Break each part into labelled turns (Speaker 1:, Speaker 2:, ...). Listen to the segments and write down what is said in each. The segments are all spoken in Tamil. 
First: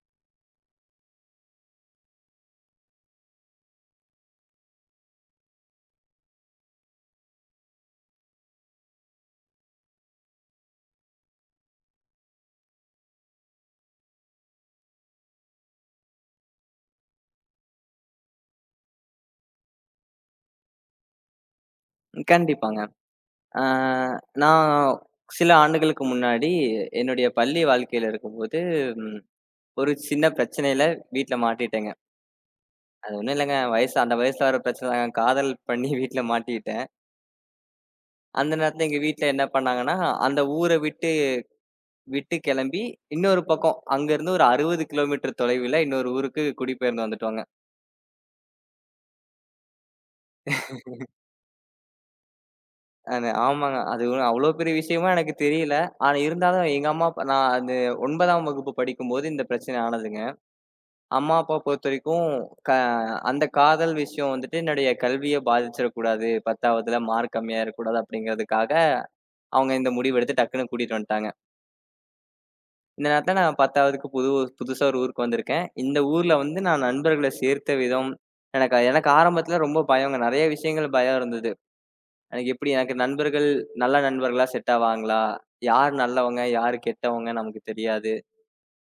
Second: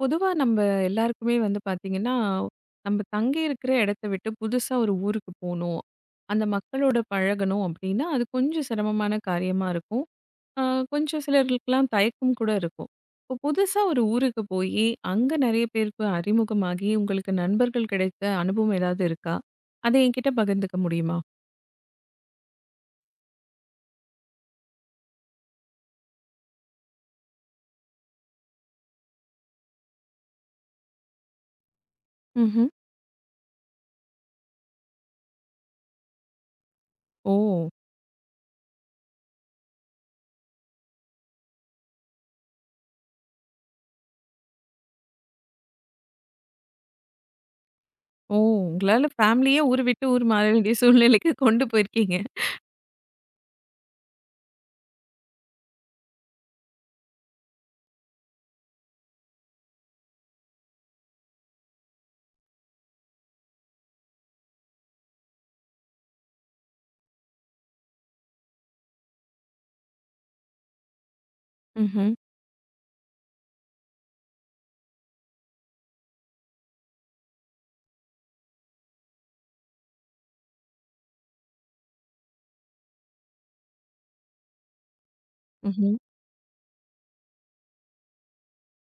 Speaker 1: பொதுவா நம்ம எல்லாருக்குமே வந்து பார்த்தீங்கன்னா, நம்ம தங்கி இருக்கிற இடத்த விட்டு புதுசா ஒரு ஊருக்கு போணும். அந்த மக்களோட பழகணும் அப்டின்னா, அது கொஞ்சம் சிரமமான காரியமா இருக்கும். அ கொஞ்சம் சிலருக்குலாம் தயக்கம் கூட இருக்கும். இப்போ புதுசா ஒரு ஊருக்கு போயி, அங்க நெறைய பேருக்கு அறிமுகமாகி, உங்களுக்கு நண்பர்கள் கிடைத்த அனுபவம் ஏதாவது இருக்கா? அத என்கிட்ட பகிர்ந்துக்க முடியுமா?
Speaker 2: ம். கண்டிப்பாங்க. அ நான் சில ஆண்டுகளுக்கு முன்னாடி என்னுடைய பள்ளி வாழ்க்கையில இருக்கும்போது, ம் ஒரு சின்ன பிரச்சனையில வீட்ல மாட்டிட்டேங்க.
Speaker 1: ம்ஹ்ம்.
Speaker 2: அது ஒண்ணும் இல்லங்க. வயசு அந்த வயசுல வர பிரச்சனை தாங்க. காதல் பண்ணி வீட்ல மாட்டிக்கிட்டேன்.
Speaker 1: ஓ!
Speaker 2: அந்த நேரத்துல எங்க வீட்ல என்ன பண்ணாங்கன்னா, அந்த ஊர விட்டு விட்டு கெளம்பி இன்னொரு பக்கம் அங்கருந்து ஒரு 60 கிலோமீட்டர் தொலைவில இன்னொரு ஊருக்கு குடிபெயர்ந்து வந்துட்டோங்க.
Speaker 1: ஓ! உங்களால ஃபேமிலியே ஊர் விட்டு ஊர் மாற வேண்டிய சூழ்நிலைக்கு கொண்டு போயிருக்கீங்க.
Speaker 2: அது ஆமாங்க. அது அவ்ளோ பெரிய விஷயமா எனக்கு தெரியல. ஆனா இருந்தாலும் எங்க அம்மா அப்பா நான் அது 9ஆம் வகுப்பு படிக்கும்போது இந்த பிரச்சனை ஆனதுங்க. அம்மா, அப்பா பொறுத்தவரைக்கும், க அந்த காதல் விஷயம் வந்துட்டு என்னுடைய கல்விய பாதிச்சிடக் கூடாது. 10வதுல மார்க் கம்மியா இருக்கக்கூடாது அப்படிங்கிறதுக்காக, அவங்க இந்த முடிவு எடுத்து டக்குன்னு கூட்டிட்டு வந்துட்டாங்க.
Speaker 1: ம்ஹ்ம்.
Speaker 2: இந்த நேரத்துல நான் 10வதுக்கு புதுசா ஒரு ஊருக்கு வந்திருக்கேன். இந்த ஊர்ல வந்து நான் நண்பர்கள சேர்த்த விதம், எனக்கு எனக்கு ஆரம்பத்துல ரொம்ப பயங்க. நெறைய விஷயங்கள் பயம் இருந்தது. எனக்கு எப்படி எனக்கு நண்பர்கள் நல்ல நண்பர்களா செட் ஆவாங்களா? யார்
Speaker 1: ம்ஹ்ம்.
Speaker 2: நல்லவங்க? யார் கெட்டவங்க? நமக்கு தெரியாது.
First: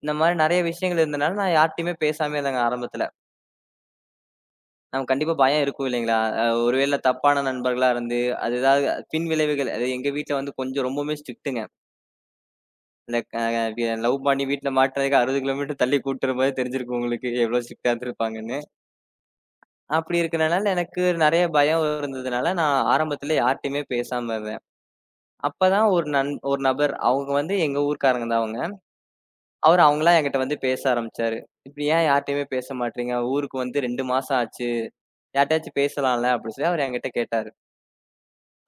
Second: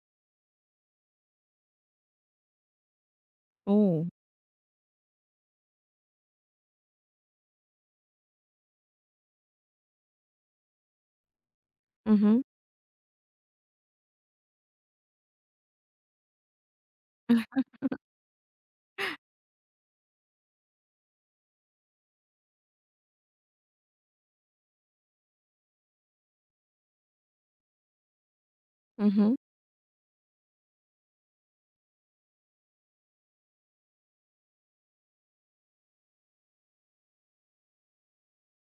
Speaker 2: இந்த மாரி நெறைய விஷயங்கள் இருந்தனால, நான் யார்ட்டயுமே பேசாமயே இருந்தேங்க ஆரம்பத்துல.
Speaker 1: ஓ!
Speaker 2: நமக்கு கண்டிப்பா பயம் இருக்கும் இல்லைங்களா? ஒருவேள தப்பான நண்பர்களா இருந்து, அது ஏதாவது பின் விளைவுகள் அது எங்க வீட்ல வந்து கொஞ்சம் ரொம்பவுமே ஸ்ட்ரிக்ட்டுங்க.
Speaker 1: ம்ஹ்ம்.
Speaker 2: இந்த க வி லவ் பண்ணி வீட்ல மாட்டுனதுக்கு 60 கிலோமீட்டர் தள்ளி கூட்டுற மாரி தெரிஞ்சிருக்கும் உங்களுக்கு, எவ்ளோ ஸ்ட்ரிக்ட்டா இருந்திருப்பாங்கன்னு. அப்படி இருக்கறனால எனக்கு நெறைய பயம் இருந்ததுனால, நான் ஆரம்பத்தில யார்ட்டயுமே பேசாம இருந்தேன். அப்பதான் ஒரு நபர் அவங்க வந்து எங்க ஊர்க்காரங்க தான் அவங்க.
Speaker 1: ம்ஹ்ம்.
Speaker 2: அவரு அவங்களா என்கிட்ட வந்து பேச ஆரம்பிச்சாரு. "இப்படி ஏன் யார்ட்டயுமே பேச மாட்றீங்க? ஊருக்கு வந்து 2 மாசம் ஆச்சு. யார்ட்டயாச்சும் பேசலாம்ல?" அப்படி சொல்லி அவரு என்கிட்ட கேட்டாரு.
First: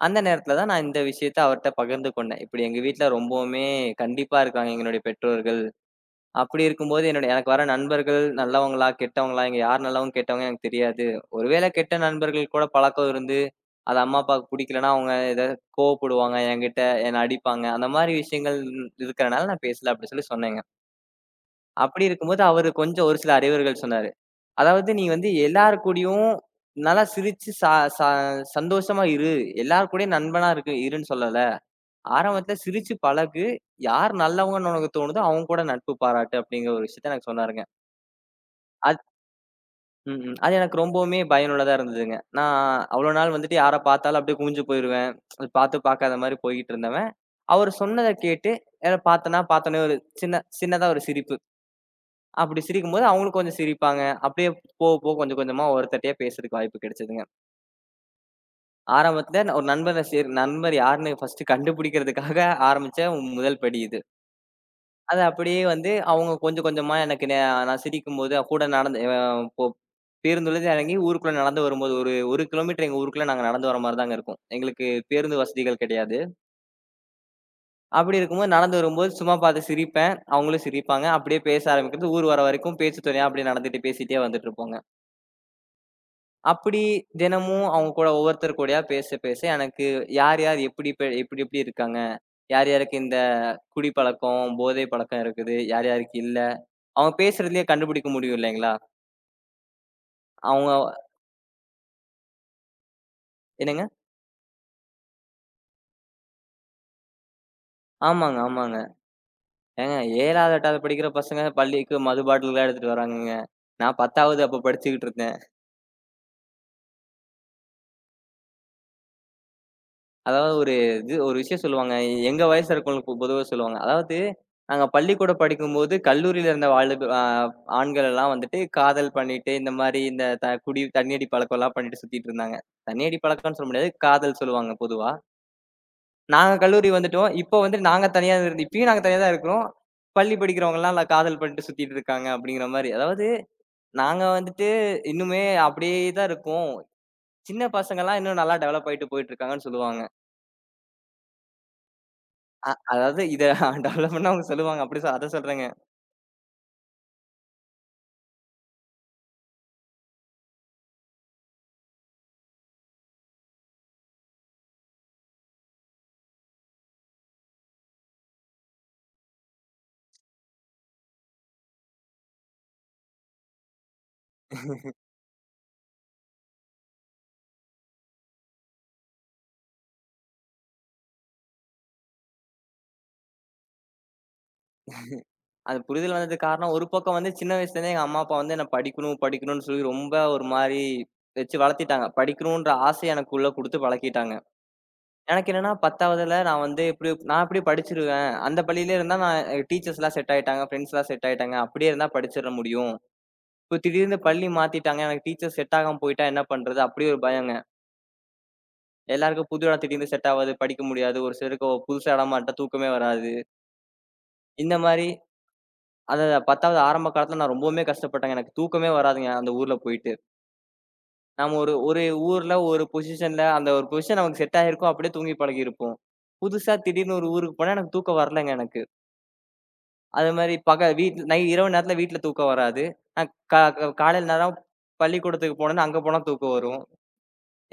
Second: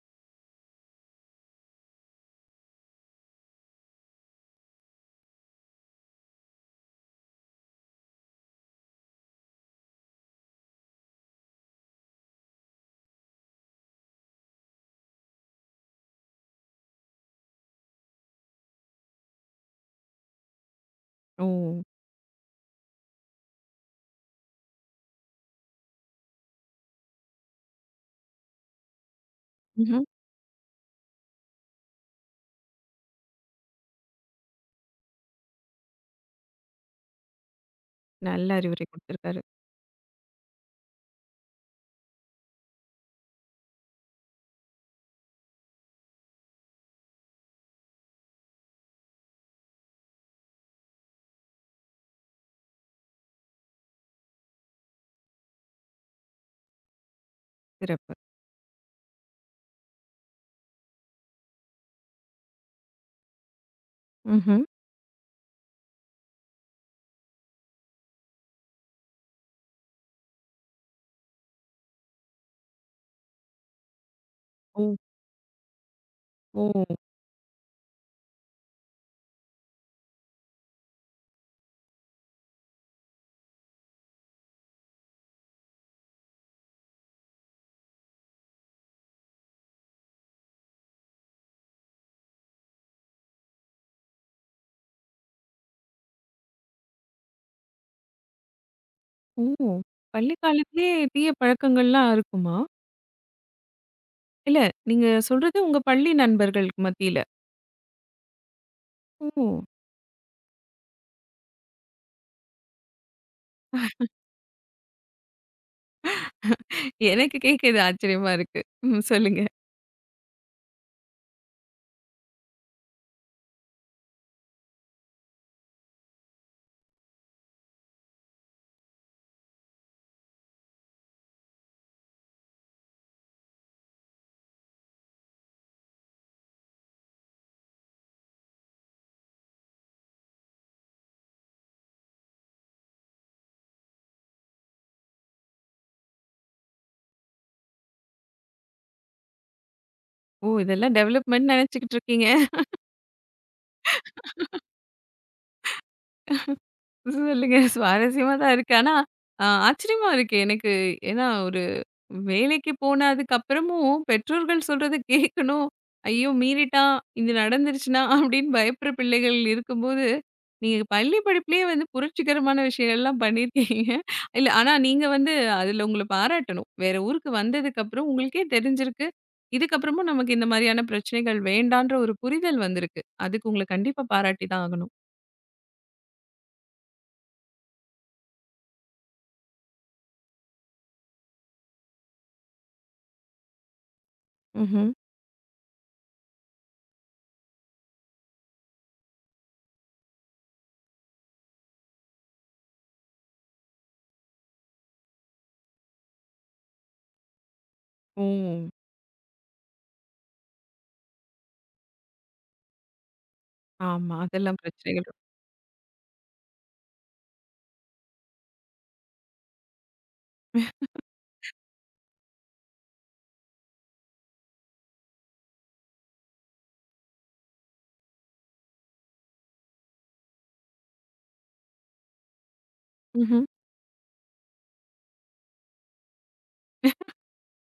Speaker 2: அந்த நேரத்துல தான் நான் இந்த விஷயத்த அவர்ட்ட பகிர்ந்து கொண்டேன். இப்படி எங்க வீட்ல ரொம்பவுமே கண்டிப்பா இருக்காங்க எங்களுடைய பெற்றோர்கள். அப்படி இருக்கும்போது என்னுடைய எனக்கு வர நண்பர்கள் நல்லவங்களா, கெட்டவங்களா, இங்க யார் நல்லவங்க, கெட்டவங்க எனக்கு தெரியாது. ஒருவேளை கெட்ட நண்பர்கள் கூட பழக்கம் இருந்து, அது அம்மா, அப்பாவுக்கு புடிக்கலன்னா அவங்க கோவப்படுவாங்க என்கிட்ட, என்ன அடிப்பாங்க. அந்த மாரி விஷயங்கள் இருக்கிறனால நான் பேசல அப்படி சொல்லி சொன்னேங்க.
Speaker 1: ஓ!
Speaker 2: அப்படி இருக்கும்போது அவரு கொஞ்சம் ஒரு சில அறிவுரைகள் சொன்னாரு. அதாவது நீ வந்து எல்லார் கூடயும் நல்லா சிரிச்சு ச ச சந்தோஷமா இரு. எல்லார்
Speaker 1: ம்ஹ்ம்.
Speaker 2: கூடயும் நண்பனா இருன்னு சொல்லல. ஆரம்பத்துல சிரிச்சு பழகு. யார் நல்லவங்கன்னு உனக்கு தோணுதோ, அவங்க கூட நட்பு பாராட்டு அப்படிங்கிற ஒரு விஷயத்த எனக்கு சொன்னாருங்க.
Speaker 1: நல்ல அறிவுரை
Speaker 2: அது
Speaker 1: குடுத்திருக்காரு.
Speaker 2: ம், ம். அது எனக்கு ரொம்பவுமே பயனுள்ளதா இருந்ததுங்க. நான் அவ்வளோ நாள் வந்துட்டு யார பார்த்தாலும் அப்படியே குனிஞ்சு போயிருவேன். அது பார்த்து பார்க்காத மாரி போய்க்கிட்டு இருந்தவன், அவரு சொன்னத கேட்டு யார பார்த்தேன்னா, பார்த்தோனே ஒரு சின்ன சின்னதா ஒரு சிரிப்பு. அப்படி சிரிக்கும்போது அவங்களும் கொஞ்சம் சிரிப்பாங்க. அப்படியே போக, போக கொஞ்சம் கொஞ்சமா ஒருத்தட்டயா பேசுறதுக்கு வாய்ப்பு கிடைச்சதுங்க.
Speaker 1: சிறப்பு.
Speaker 2: ஆரம்பத்துல நான் ஒரு நண்பர சேர் நண்பர் யாருன்னு ஃபர்ஸ்ட்டு கண்டுபிடிக்கிறதுக்காக ஆரம்பிச்ச முதல் படி இது.
Speaker 1: ம்ஹ்ம்.
Speaker 2: அது அப்படியே வந்து அவங்க கொஞ்சம் கொஞ்சமா எனக்கு நான் சிரிக்கும்போது, கூட நடந்து அ பொ பேருந்துலருந்து இறங்கி ஊருக்குள்ள நடந்து வரும்போது, ஒரு 1 கிலோமீட்டர் எங்க ஊருக்குள்ள நாங்க நடந்து வர மாரி தாங்க இருக்கும். எங்களுக்கு
Speaker 1: ஓ!
Speaker 2: பேருந்து வசதிகள் கிடையாது.
Speaker 1: ஓ!
Speaker 2: அப்படி இருக்கும்போது நடந்து வரும்போது சும்மா பார்த்து சிரிப்பேன். அவங்களும் சிரிப்பாங்க. அப்படியே பேச ஆரம்பிக்கிறது. ஊர் வர வரைக்கும் பேச்சு துணையா அப்படியே நடந்துட்டு பேசிட்டே வந்துட்டு இருப்போங்க. அப்படி தினமும் அவங்க கூட ஒவ்வொருத்தர் கூடயா பேச, பேச எனக்கு யார் யார் எப்படி இப்ப எப்படி எப்படி இருக்காங்க? யார் யாருக்கு இந்த குடிப்பழக்கம், போதை பழக்கம் இருக்குது? யார் யாருக்கு இல்ல? அவங்க பேசுறதுலயே கண்டுபிடிக்க முடியும் இல்லைங்களா?
Speaker 1: ஓ! பள்ளி
Speaker 2: அவங்க
Speaker 1: காலத்திலே தீய பழக்கங்கள்லாம் இருக்குமா?
Speaker 2: என்னங்க?
Speaker 1: இல்ல நீங்க சொல்றது உங்க பள்ளி நண்பர்களுக்கு மத்தியில.
Speaker 2: ஆமாங்க, ஆமாங்க.
Speaker 1: ஓ!
Speaker 2: ஏங்க 7வது, 8வது படிக்கிற பசங்க பள்ளிக்கு மது பாட்டில்லாம் எடுத்துட்டு வராங்கங்க. நான் 10வது அப்ப படிச்சுக்கிட்டு இருந்தேன்.
Speaker 1: எனக்கு கேட்க இது ஆச்சரியமா இருக்கு. ம் சொல்லுங்க.
Speaker 2: அதாவது ஒரு இது ஒரு விஷயம் சொல்லுவாங்க. எங்க வயசுல இருக்கவங்களுக்கு பொதுவா சொல்லுவாங்க. அதாவது நாங்க பள்ளிக்கூடம் படிக்கும்போது கல்லூரியில இருந்த வாலிப ஆ ஆண்கள் எல்லாம் வந்துட்டு காதல் பண்ணிட்டு, இந்த மாரி இந்த குடி தண்ணி அடி பழக்கம்லாம் பண்ணிட்டு சுத்திட்டு இருந்தாங்க. தண்ணி அடி பழக்கம்ன்னு சொல்ல முடியாது. காதல் சொல்லுவாங்க பொதுவா. நாங்க கல்லூரி வந்துட்டோம். இப்போ வந்து நாங்க தனியா இருந்து இப்பயும் நாங்க தனியா தான் இருக்கிறோம். பள்ளி படிக்கிறவங்கலாம் நான் காதல் பண்ணிட்டு சுத்திட்டு இருக்காங்க அப்படிங்கிற மாரி. அதாவது நாங்க வந்துட்டு இன்னுமே அப்படியே தான் இருக்கோம். சின்ன பசங்கலாம் இன்னும் நல்லா டெவலப் ஆயிட்டு போயிட்டு இருக்காங்கன்னு சொல்லுவாங்க.
Speaker 1: ஓ! இதெல்லாம் டெவலப்மென்ட் நெனச்சுக்கிட்டு இருக்கீங்க.
Speaker 2: அதாவது இத டெவலப்மென்ட்னு அவங்க சொல்லுவாங்க. அப்படி அத சொல்றேங்க.
Speaker 1: சொல்லுங்க. சுவாரஸ்யமா தான் இருக்கு. ஆனா, ஆச்சரியமா இருக்கு எனக்கு. ஏன்னா ஒரு வேலைக்கு போனதுக்கு அப்புறமும் பெற்றோர்கள் சொல்றத கேட்கணும். ஐயோ! மீறிட்டான், இது நடந்துருச்சுனா அப்படின்னு பயப்படுற பிள்ளைகள் இருக்கும்போது, நீங்க பள்ளி படிப்பிலேயே வந்து புரட்சிகரமான விஷயங்கள்லாம் பண்ணியிருக்கீங்க. இல்ல ஆனா நீங்க வந்து அதில உங்கள பாராட்டணும். வேற ஊருக்கு வந்ததுக்கப்புறம் உங்களுக்கே தெரிஞ்சிருக்கு. இதுக்கப்புறமும் நமக்கு இந்த மாரியான பிரச்சனைகள் வேண்டான்ற ஒரு புரிதல் வந்திருக்கு. அதுக்கு உங்கள கண்டிப்பா பாராட்டி தான் ஆகணும்.
Speaker 2: அது புரிதல் வந்ததுக்கு காரணம் ஒரு பக்கம் வந்து சின்ன வயசுலேருந்தே எங்க அம்மா, அப்பா வந்து என்ன படிக்கணும், படிக்கணும்னு சொல்லி ரொம்ப ஒரு மாரி வச்சு வளர்த்திட்டாங்க. படிக்கணுன்ற ஆசைய எனக்குள்ள குடுத்து பழக்கிட்டாங்க.
Speaker 1: ம்ஹ்ம்.
Speaker 2: எனக்கு என்னன்னா 10வதுல நான் வந்து இப்டி நான் இப்டியே படிச்சுருவேன். அந்த பள்ளியிலே இருந்தா நான் டீச்சர்ஸ்லாம் செட் ஆயிட்டாங்க, ஃப்ரெண்ட்ஸ்லாம் செட் ஆயிட்டாங்க. அப்டியே இருந்தா படிச்சிற முடியும். இப்போ திடீர்னு பள்ளி மாத்திட்டாங்க. எனக்கு டீச்சர் செட் ஆகாம போயிட்டா என்ன பண்றது? அப்டி ஒரு பயங்க.
Speaker 1: ஓ!
Speaker 2: எல்லாருக்கும் புது இடம் திடீர்னு செட் ஆவாது, படிக்க முடியாது. ஒரு சிலருக்கு புதுசா இடமா இருந்துட்டா தூக்கமே வராது.
Speaker 1: ஆமா. அதெல்லாம்
Speaker 2: இந்த மாரி
Speaker 1: பிரச்சனைகள்.
Speaker 2: அது 10வது ஆரம்ப காலத்துல நான் ரொம்பவுமே கஷ்டப்பட்டேங்க. எனக்கு தூக்கமே வராதுங்க அந்த ஊர்ல போயிட்டு. நம்ம ஒரு ஒரு ஊர்ல ஒரு பொசிஷன்ல அந்த ஒரு பொசிஷன் நமக்கு செட் ஆகியிருக்கும். அப்டியே தூங்கி பழகியிருப்போம். புதுசா திடீர்னு ஒரு ஊருக்கு போனா எனக்கு தூக்கம் வரலங்க எனக்கு. அது மாரி வீட்ல இரவு நேரத்தில வீட்ல தூக்கம் வராது. அ
Speaker 1: ம்ஹ்ம்.
Speaker 2: கா க காலையில நேரம் பள்ளிக்கூடத்துக்கு போனோம்னா, அங்க போனா தூக்கம் வரும்.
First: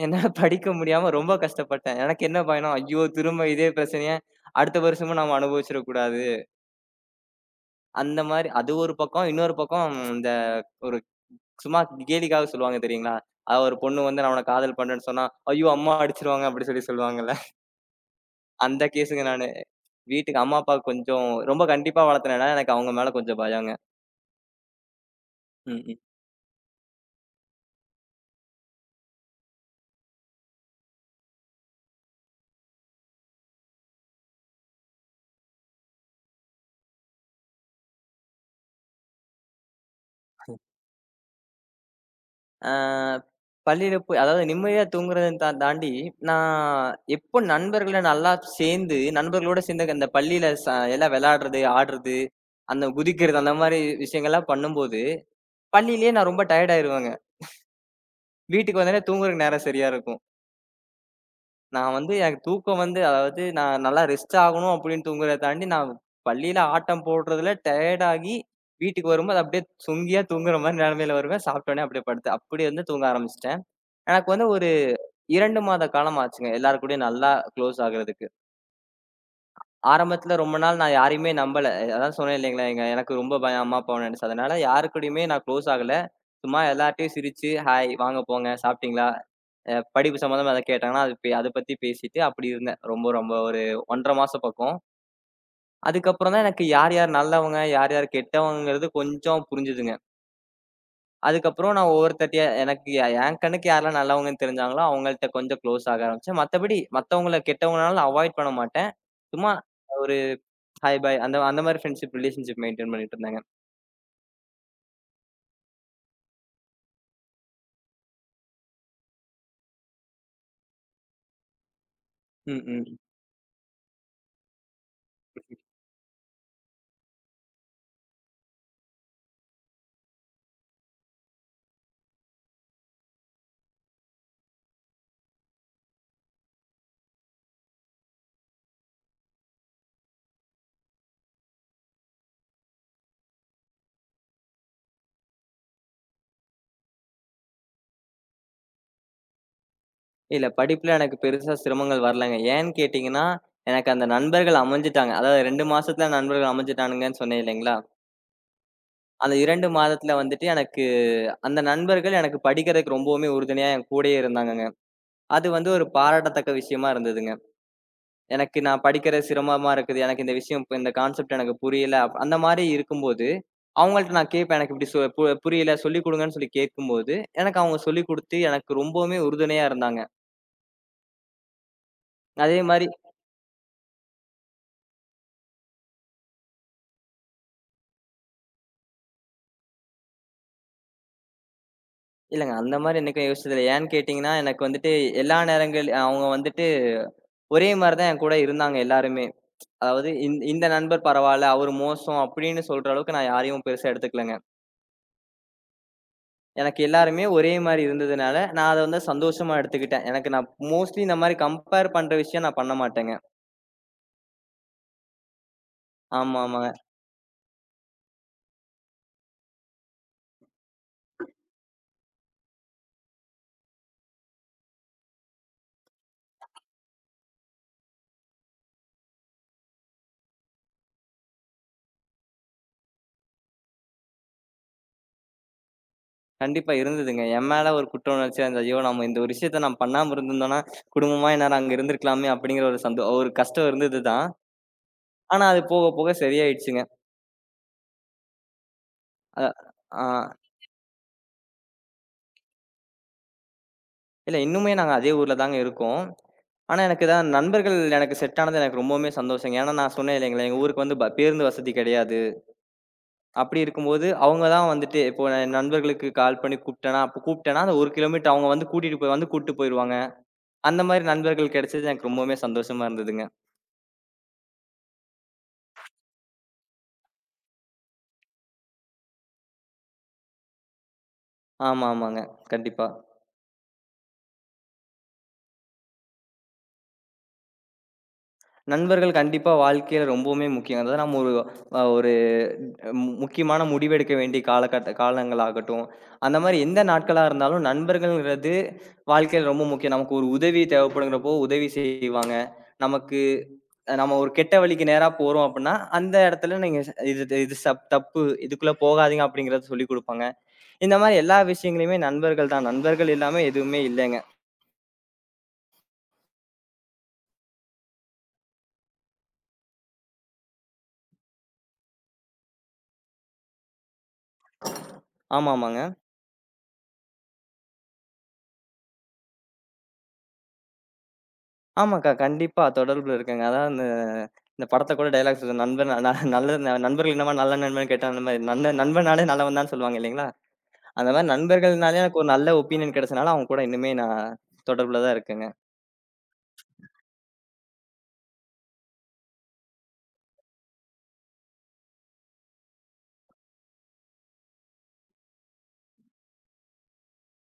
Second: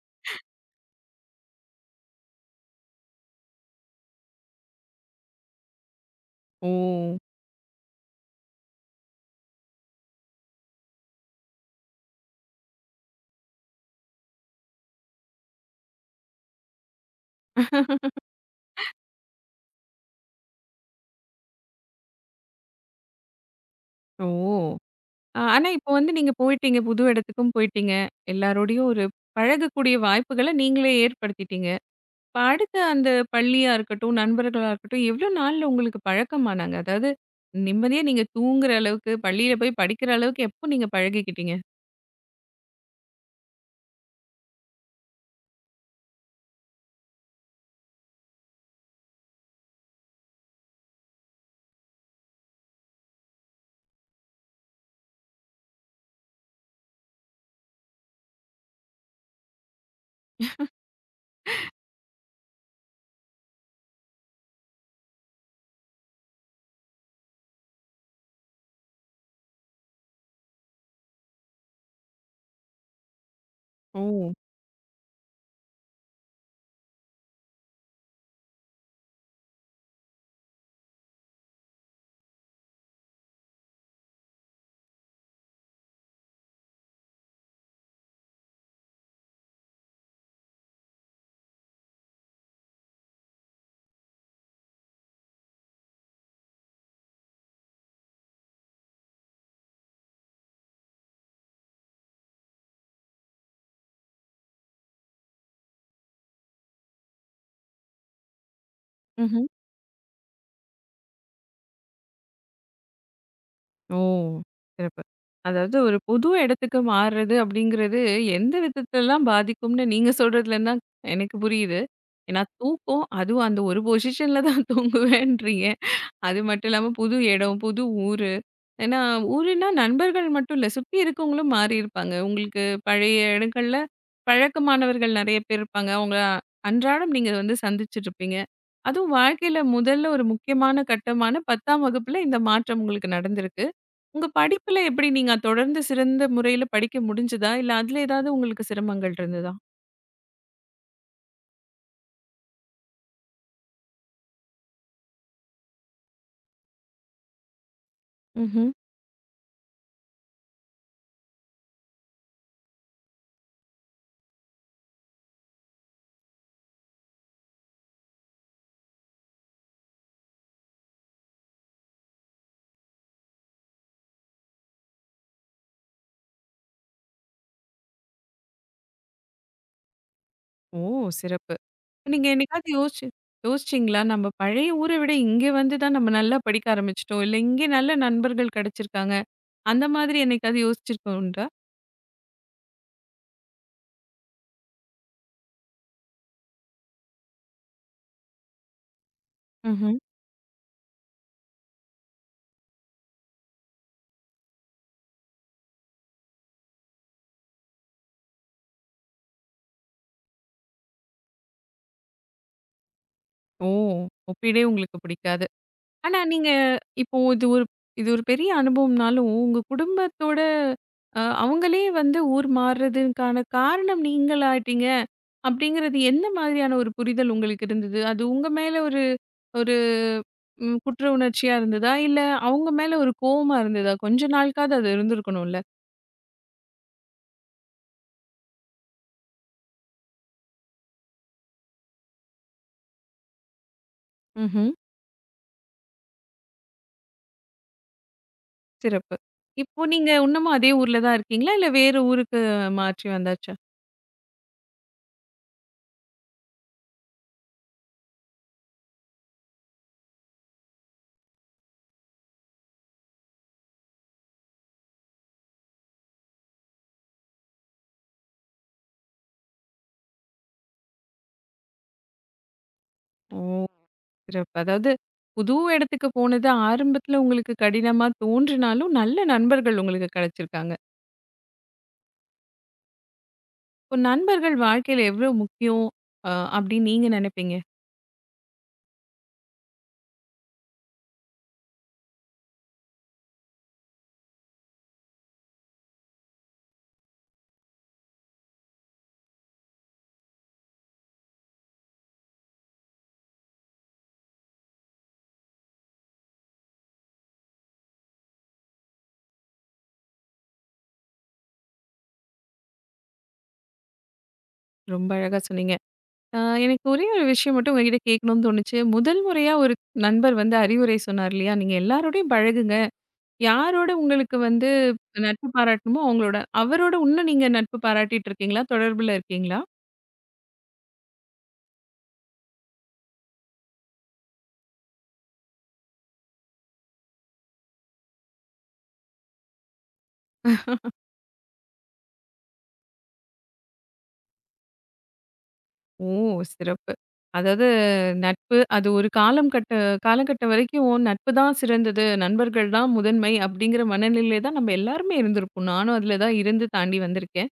Speaker 2: என்னால படிக்க முடியாம ரொம்ப கஷ்டப்பட்டேன். எனக்கு என்ன பயணம், ஐயோ! திரும்ப இதே பிரச்சனைய அடுத்த வருஷமும் நம்ம அனுபவிச்சிடக்கூடாது.
Speaker 1: ஓ!
Speaker 2: அந்த மாரி அது ஒரு பக்கம். இன்னொரு பக்கம் இந்த ஒரு சும்மா கேலிக்காக சொல்லுவாங்க தெரியுங்களா? ஒரு பொண்ணு வந்து நான் உன்ன காதல் பண்றேன்னு சொன்னா, ஐயோ! அம்மா அடிச்சுருவாங்க அப்படி சொல்லி சொல்லுவாங்கல்ல. அந்த கேஸுங்க நானு. வீட்டுக்கு அம்மா, அப்பா கொஞ்சம் ரொம்ப கண்டிப்பா வளர்த்தனால எனக்கு அவங்க மேல கொஞ்சம் பயங்க.
Speaker 1: ஓ! ஆ, ஆனா இப்போ
Speaker 2: ம்.
Speaker 1: வந்து நீங்க போயிட்டீங்க. புது இடத்துக்கும் போயிட்டீங்க. எல்லாரோடையும் ஒரு பழகக்கூடிய வாய்ப்புகள நீங்களே ஏற்படுத்திட்டீங்க. இப்ப அடுத்த அந்த பள்ளியா இருக்கட்டும், நண்பர்களா இருக்கட்டும், எவ்ளோ நாள்ல உங்களுக்கு பழக்கமானாங்க? அதாவது நிம்மதியா நீங்க தூங்குற அளவுக்கு, பள்ளியில போய் படிக்கிற அளவுக்கு எப்போ நீங்க பழகிக்கிட்டீங்க?
Speaker 2: ஆ பள்ளியில போய் அதாவது நிம்மதியா தூங்குறத தாண்டி, நான் எப்போ நண்பர்கள நல்லா சேர்ந்து, நண்பர்களோட சேர்ந்து அந்த பள்ளியில எல்லாம் விளையாடுறது, ஆடுறது, அந்த குதிக்கிறது அந்த மாரி விஷயங்கள்லாம் பண்ணும்போது, பள்ளியிலேயே நான் ரொம்ப டயர்ட் ஆயிருவேங்க. வீட்டுக்கு வந்தோனே தூங்குறதுக்கு நேரம் சரியா இருக்கும். நான் வந்து எனக்கு தூக்கம் வந்து அதாவது நான் நல்லா ரெஸ்ட் ஆகணும் அப்படின்னு தூங்குறத தாண்டி, நான் பள்ளியில ஆட்டம் போடுறதுல டயர்ட் ஆகி, வீட்டுக்கு வரும்போது அப்படியே சொங்கியா தூங்குற மாரி நெலைமையில வருவேன். சாப்பிட்ட உடனே அப்படியே படுத்து அப்படி வந்து தூங்க ஆரம்பிச்சுட்டேன்.
Speaker 1: ஓ!
Speaker 2: எனக்கு வந்து ஒரு 2 மாத காலம் ஆச்சுங்க. எல்லார் கூடயும் நல்லா குளோஸ் ஆகுறதுக்கு. ஆரம்பத்துல ரொம்ப நாள் நான் யாரையுமே நம்பல. அதான் சொன்னேன் இல்லைங்களா, எங்க எனக்கு ரொம்ப பயம் அம்மா, அப்பாவ நெனச்சு. அதனால யாரு கூடயுமே நான் குளோஸ் ஆகல. சும்மா எல்லார்ட்டயும் சிரிச்சு, "ஹாய், வாங்க போங்க, சாப்பிட்டீங்களா?" படிப்பு சம்மந்தமா எதாவது கேட்டாங்கன்னா, அது அத பத்தி பேசிட்டு அப்படி இருந்தேன். ரொம்ப ரொம்ப ஒரு 1 1/2 மாசம் பக்கம். அதுக்கப்புறம் தான் எனக்கு யார் யார் நல்லவங்க, யார் யார் கெட்டவங்கங்கிறது கொஞ்சம் புரிஞ்சுதுங்க. அதுக்கப்புறம் நான் ஒவ்வொருத்தர்ட்டயா எனக்கு என் கண்ணுக்கு யாரெல்லாம் நல்லவங்கன்னு தெரிஞ்சாங்களோ, அவங்கள்ட்ட கொஞ்சம் க்ளோஸ் ஆக ஆரம்பிச்சேன். மத்தபடி மத்தவங்கள கெட்டவங்கனாலும் அவாய்ட் பண்ண மாட்டேன்.
Speaker 1: ம்ஹ்ம்.
Speaker 2: சும்மா ஒரு ஹாய், பாய் அந்த அந்த மாரி ஃப்ரெண்ட்ஷிப் ரிலேஷன்ஷிப் மெயின்டெயின் பண்ணிட்டு இருந்தேங்க.
Speaker 1: ஓ! சிறப்பு. அதாவது ஒரு புது இடத்துக்கு மாறுறது அப்படிங்கிறது, எந்த விதத்துலலாம் பாதிக்கும்னு நீங்க சொல்றதுலருந்து தான் எனக்கு புரியுது. ஏன்னா
Speaker 2: ம், ம்.
Speaker 1: தூக்கம், அதுவும் அந்த ஒரு பொசிஷன்ல தான் தூங்குவேன்றீங்க. அது மட்டும் இல்லாம புது இடம், புது ஊரு. ஏன்னா ஊருன்னா நண்பர்கள் மட்டும் இல்ல, சுத்தி இருக்கவங்களும் மாறியிருப்பாங்க. உங்களுக்கு பழைய இடங்கள்ல பழக்கமானவர்கள் நெறைய பேர் இருப்பாங்க. அவங்க அன்றாடம் நீங்க வந்து சந்திச்சுட்டுருப்பீங்க. அதுவும் வாழ்க்கையில முதல்ல ஒரு முக்கியமான கட்டமான 10ஆம் வகுப்புல இந்த மாற்றம் உங்களுக்கு நடந்திருக்கு. உங்க படிப்புல எப்படி நீங்க தொடர்ந்து சிறந்த முறையில படிக்க முடிஞ்சதா? இல்ல அதுல ஏதாவது உங்களுக்கு சிரமங்கள் இருந்ததா?
Speaker 2: இல்ல படிப்புல எனக்கு பெருசா சிரமங்கள் வரலங்க. ஏன்னு கேட்டீங்கன்னா, எனக்கு அந்த நண்பர்கள் அமைஞ்சுட்டாங்க. அதாவது 2 மாசத்துல நண்பர்கள் அமைஞ்சுட்டானுங்கன்னு சொன்னேன் இல்லைங்களா?
Speaker 1: ம்ஹ்ம்.
Speaker 2: அந்த 2 மாதத்துல வந்துட்டு எனக்கு அந்த நண்பர்கள் எனக்கு படிக்கிறதுக்கு ரொம்பவுமே உறுதுணையா என் கூடயே இருந்தாங்கங்க. அது வந்து ஒரு பாராட்டத்தக்க விஷயமா இருந்ததுங்க. எனக்கு நான் படிக்கிறது சிரமமா இருக்குது. எனக்கு இந்த விஷயம் இப்ப இந்த கான்செப்ட் எனக்கு புரியல. அந்த மாரி இருக்கும்போது, அவங்கள்ட்ட நான் கேட்பேன். எனக்கு இப்படி சொ பு புரியல சொல்லிக் குடுங்கன்னு சொல்லி கேட்கும்போது, எனக்கு அவங்க சொல்லிக் குடுத்து எனக்கு ரொம்பவுமே உறுதுணையா இருந்தாங்க.
Speaker 1: ஓ! சிறப்பு. நீங்க
Speaker 2: அதே
Speaker 1: என்னைக்காவது
Speaker 2: மாரி
Speaker 1: யோசிச்சீங்களா? நம்ம பழைய ஊர விட இங்க வந்து தான் நம்ம நல்லா படிக்க ஆரம்பிச்சுட்டோம். இல்ல இங்க நல்ல நண்பர்கள் கிடைச்சிருக்காங்க. அந்த மாதிரி என்னைக்காவது யோசிச்சிருக்க உண்டா?
Speaker 2: இல்லங்க அந்த மாரி என்னைக்கும் யோசிச்சது இல்ல. ஏன்னு கேட்டீங்கன்னா, எனக்கு வந்துட்டு எல்லா நேரங்கள் அவங்க வந்துட்டு ஒரே மாரி தான் என் கூட இருந்தாங்க எல்லாருமே.
Speaker 1: ம்ஹ்ம்.
Speaker 2: அதாவது இந்த நண்பர் பரவால்ல, அவரு மோசம் அப்படின்னு சொல்ற அளவுக்கு நான் யாரையும் பெருசா எடுத்துக்கலங்க. எனக்கு எல்லாருமே ஒரே மாரி இருந்ததுனால, நான் அத வந்து சந்தோஷமா எடுத்துக்கிட்டேன். எனக்கு நான் மோஸ்ட்லி இந்த மாரி கம்பேர் பண்ற விஷயம் நான் பண்ண மாட்டேங்க.
Speaker 1: ஓ! ஒப்பிடவே உங்களுக்கு பிடிக்காது. ஆனா,
Speaker 2: ஆமா,
Speaker 1: நீங்க
Speaker 2: ஆமாங்க.
Speaker 1: இப்போ இது ஒரு பெரிய அனுபவம்னாலும், உங்க குடும்பத்தோட அவங்களே வந்து ஊர் மாறுறதுக்கான காரணம் நீங்களாயிட்டீங்க, அப்படிங்கிறது எந்த மாதிரியான ஒரு புரிதல் உங்களுக்கு இருந்தது? அது உங்க மேல ஒரு ஒரு குற்ற உணர்ச்சியா இருந்ததா? இல்ல அவங்க மேல ஒரு கோவமா இருந்ததா? கொஞ்ச நாளுக்காவது அது இருந்திருக்கணும்ல?
Speaker 2: கண்டிப்பா இருந்ததுங்க. என் மேல ஒரு குற்ற உணர்ச்சியா இருந்தது. ஐயோ! நம்ம இந்த ஒரு விஷயத்த நம்ம பண்ணாம இருந்திருந்தோம்னா, குடும்பமா எந்நேரம் அங்க இருந்திருக்கலாமே! அப்படிங்கிற ஒரு கஷ்டம் இருந்தது தான்.
Speaker 1: ம்ஹ்ம்.
Speaker 2: ஆனா, அது போக போக சரியாயிடுச்சுங்க.
Speaker 1: சிறப்பு.
Speaker 2: அ
Speaker 1: இப்போ
Speaker 2: ஆ
Speaker 1: நீங்க இன்னமும் அதே ஊர்ல தான் இருக்கீங்களா? இல்ல வேற ஊருக்கு மாற்றி வந்தாச்சா?
Speaker 2: இல்ல இன்னுமே நாங்க அதே ஊர்ல தாங்க இருக்கோம். ஆனா, எனக்கு தான் நண்பர்கள் எனக்கு செட் ஆனது எனக்கு ரொம்பவுமே சந்தோஷங்க. ஏன்னா நான் சொன்னேன் இல்லைங்களா, எங்க ஊருக்கு வந்து பேருந்து வசதி கிடையாது. அப்படி இருக்கும்போது, அவங்க தான் வந்துட்டு இப்போ நான் என் நண்பர்களுக்கு கால் பண்ணி கூப்பிட்டேன்னா, அப்ப கூப்பிட்டேன்னா, அந்த 1 கிலோமீட்டர் அவங்க வந்து கூட்டிட்டு போய் வந்து கூட்டு போயிருவாங்க. அந்த மாரி நண்பர்கள் கிடைச்சது எனக்கு ரொம்பவுமே சந்தோஷமா இருந்ததுங்க.
Speaker 1: ஓ! சிறப்பு. அதாவது புது இடத்துக்கு போனது ஆரம்பத்துல உங்களுக்கு கடினமா தோன்றினாலும், நல்ல நண்பர்கள் உங்களுக்கு கிடைச்சிருக்காங்க.
Speaker 2: ஆமா, ஆமாங்க. கண்டிப்பா.
Speaker 1: இப்போ நண்பர்கள் வாழ்க்கையில எவ்ளோ முக்கியம் அ அப்படின்னு நீங்க நினைப்பீங்க?
Speaker 2: நண்பர்கள் கண்டிப்பா வாழ்க்கையில ரொம்பவுமே முக்கியம். அதாவது நம்ம ஒரு அ ஒரு மு முக்கியமான முடிவெடுக்க வேண்டிய காலங்களாகட்டும், அந்த மாரி எந்த நாட்களா இருந்தாலும் நண்பர்கள்ங்கிறது வாழ்க்கையில ரொம்ப முக்கியம். நமக்கு ஒரு உதவி தேவைப்படுங்கிறப்போ உதவி செய்வாங்க. நமக்கு நம்ம ஒரு கெட்ட வழிக்கு நேரா போறோம் அப்டின்னா, அந்த இடத்துல நீங்க இது இது இது தப்பு. இதுக்குள்ள போகாதீங்க அப்டிங்கிறத சொல்லிக் குடுப்பாங்க. இந்த மாரி எல்லா விஷயங்களையுமே நண்பர்கள் தான். நண்பர்கள் இல்லாம எதுவுமே இல்லங்க.
Speaker 1: ரொம்ப அழகா சொன்னீங்க. அ எனக்கு ஒரே ஒரு விஷயம் மட்டும் உங்ககிட்ட கேட்கணும்னு தோணுச்சு. முதல் முறையா ஒரு நண்பர் வந்து அறிவுரை சொன்னார் இல்லையா? "நீங்க எல்லாரோடையும் பழகுங்க. யாரோட உங்களுக்கு வந்து நட்பு
Speaker 2: ஆமாமாங்க.
Speaker 1: பாராட்டணுமோ அவங்களோட" அவரோட இன்னும் நீங்க நட்பு பாராட்டிட்டு இருக்கீங்களா? தொடர்புல இருக்கீங்களா?
Speaker 2: ஆமாக்கா. கண்டிப்பா தொடர்புல இருக்கேங்க. அதான் இந்த இந்த படத்த கூட டயலாக் சொல்லும். நல்ல நண்பர்கள் என்னவா நல்ல நண்பன் கேட்டா அந்த மாரி நல்ல நண்பனாலே நல்லவன் தான் சொல்லுவாங்க இல்லைங்களா? அந்த மாரி நண்பர்கள்னாலே எனக்கு ஒரு நல்ல ஒப்பீனியன் கிடைச்சனால அவங்க கூட இன்னுமே நான் தொடர்புல தான் இருக்கேங்க.
Speaker 1: ஓ! சிறப்பு. அதாவது நட்பு அது ஒரு காலம் கட்ட காலகட்டம் வரைக்கும் நட்பு தான் சிறந்தது, நண்பர்கள் தான் முதன்மை அப்படிங்கிற மனநிலையில தான் நம்ம எல்லாருமே இருந்திருப்போம். நானும் அதில தான் இருந்து தாண்டி வந்திருக்கேன்.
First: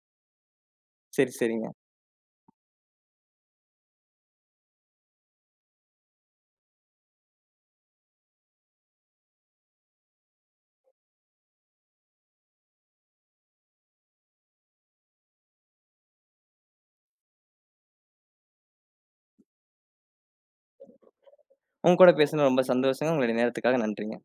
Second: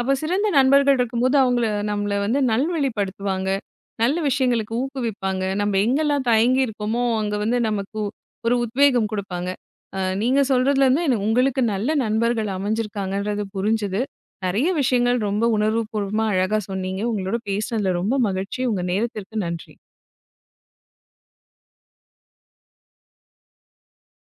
Speaker 1: அப்ப சிறந்த நண்பர்கள்
Speaker 2: சரி,
Speaker 1: இருக்கும்போது, அவங்கள
Speaker 2: சரிங்க.
Speaker 1: நம்மள வந்து நல்வழிப்படுத்துவாங்க. நல்ல விஷயங்களுக்கு ஊக்குவிப்பாங்க. நம்ம எங்கெல்லாம் தயங்கி இருக்கோமோ, அங்க வந்து நமக்கு ஒரு உத்வேகம் குடுப்பாங்க. நீங்க சொல்றதுலருந்து எனக்கு உங்களுக்கு நல்ல நண்பர்கள் அமைஞ்சிருக்காங்கன்றது புரிஞ்சுது. நெறைய விஷயங்கள் ரொம்ப உணர்வுபூர்வமா அழகா சொன்னீங்க. உங்களோட பேசினதுல ரொம்ப மகிழ்ச்சி. உங்க நேரத்திற்கு நன்றி.
Speaker 2: உங்க கூட பேசுனது ரொம்ப சந்தோஷங்க. உங்களுடைய நேரத்துக்காக நன்றிங்க.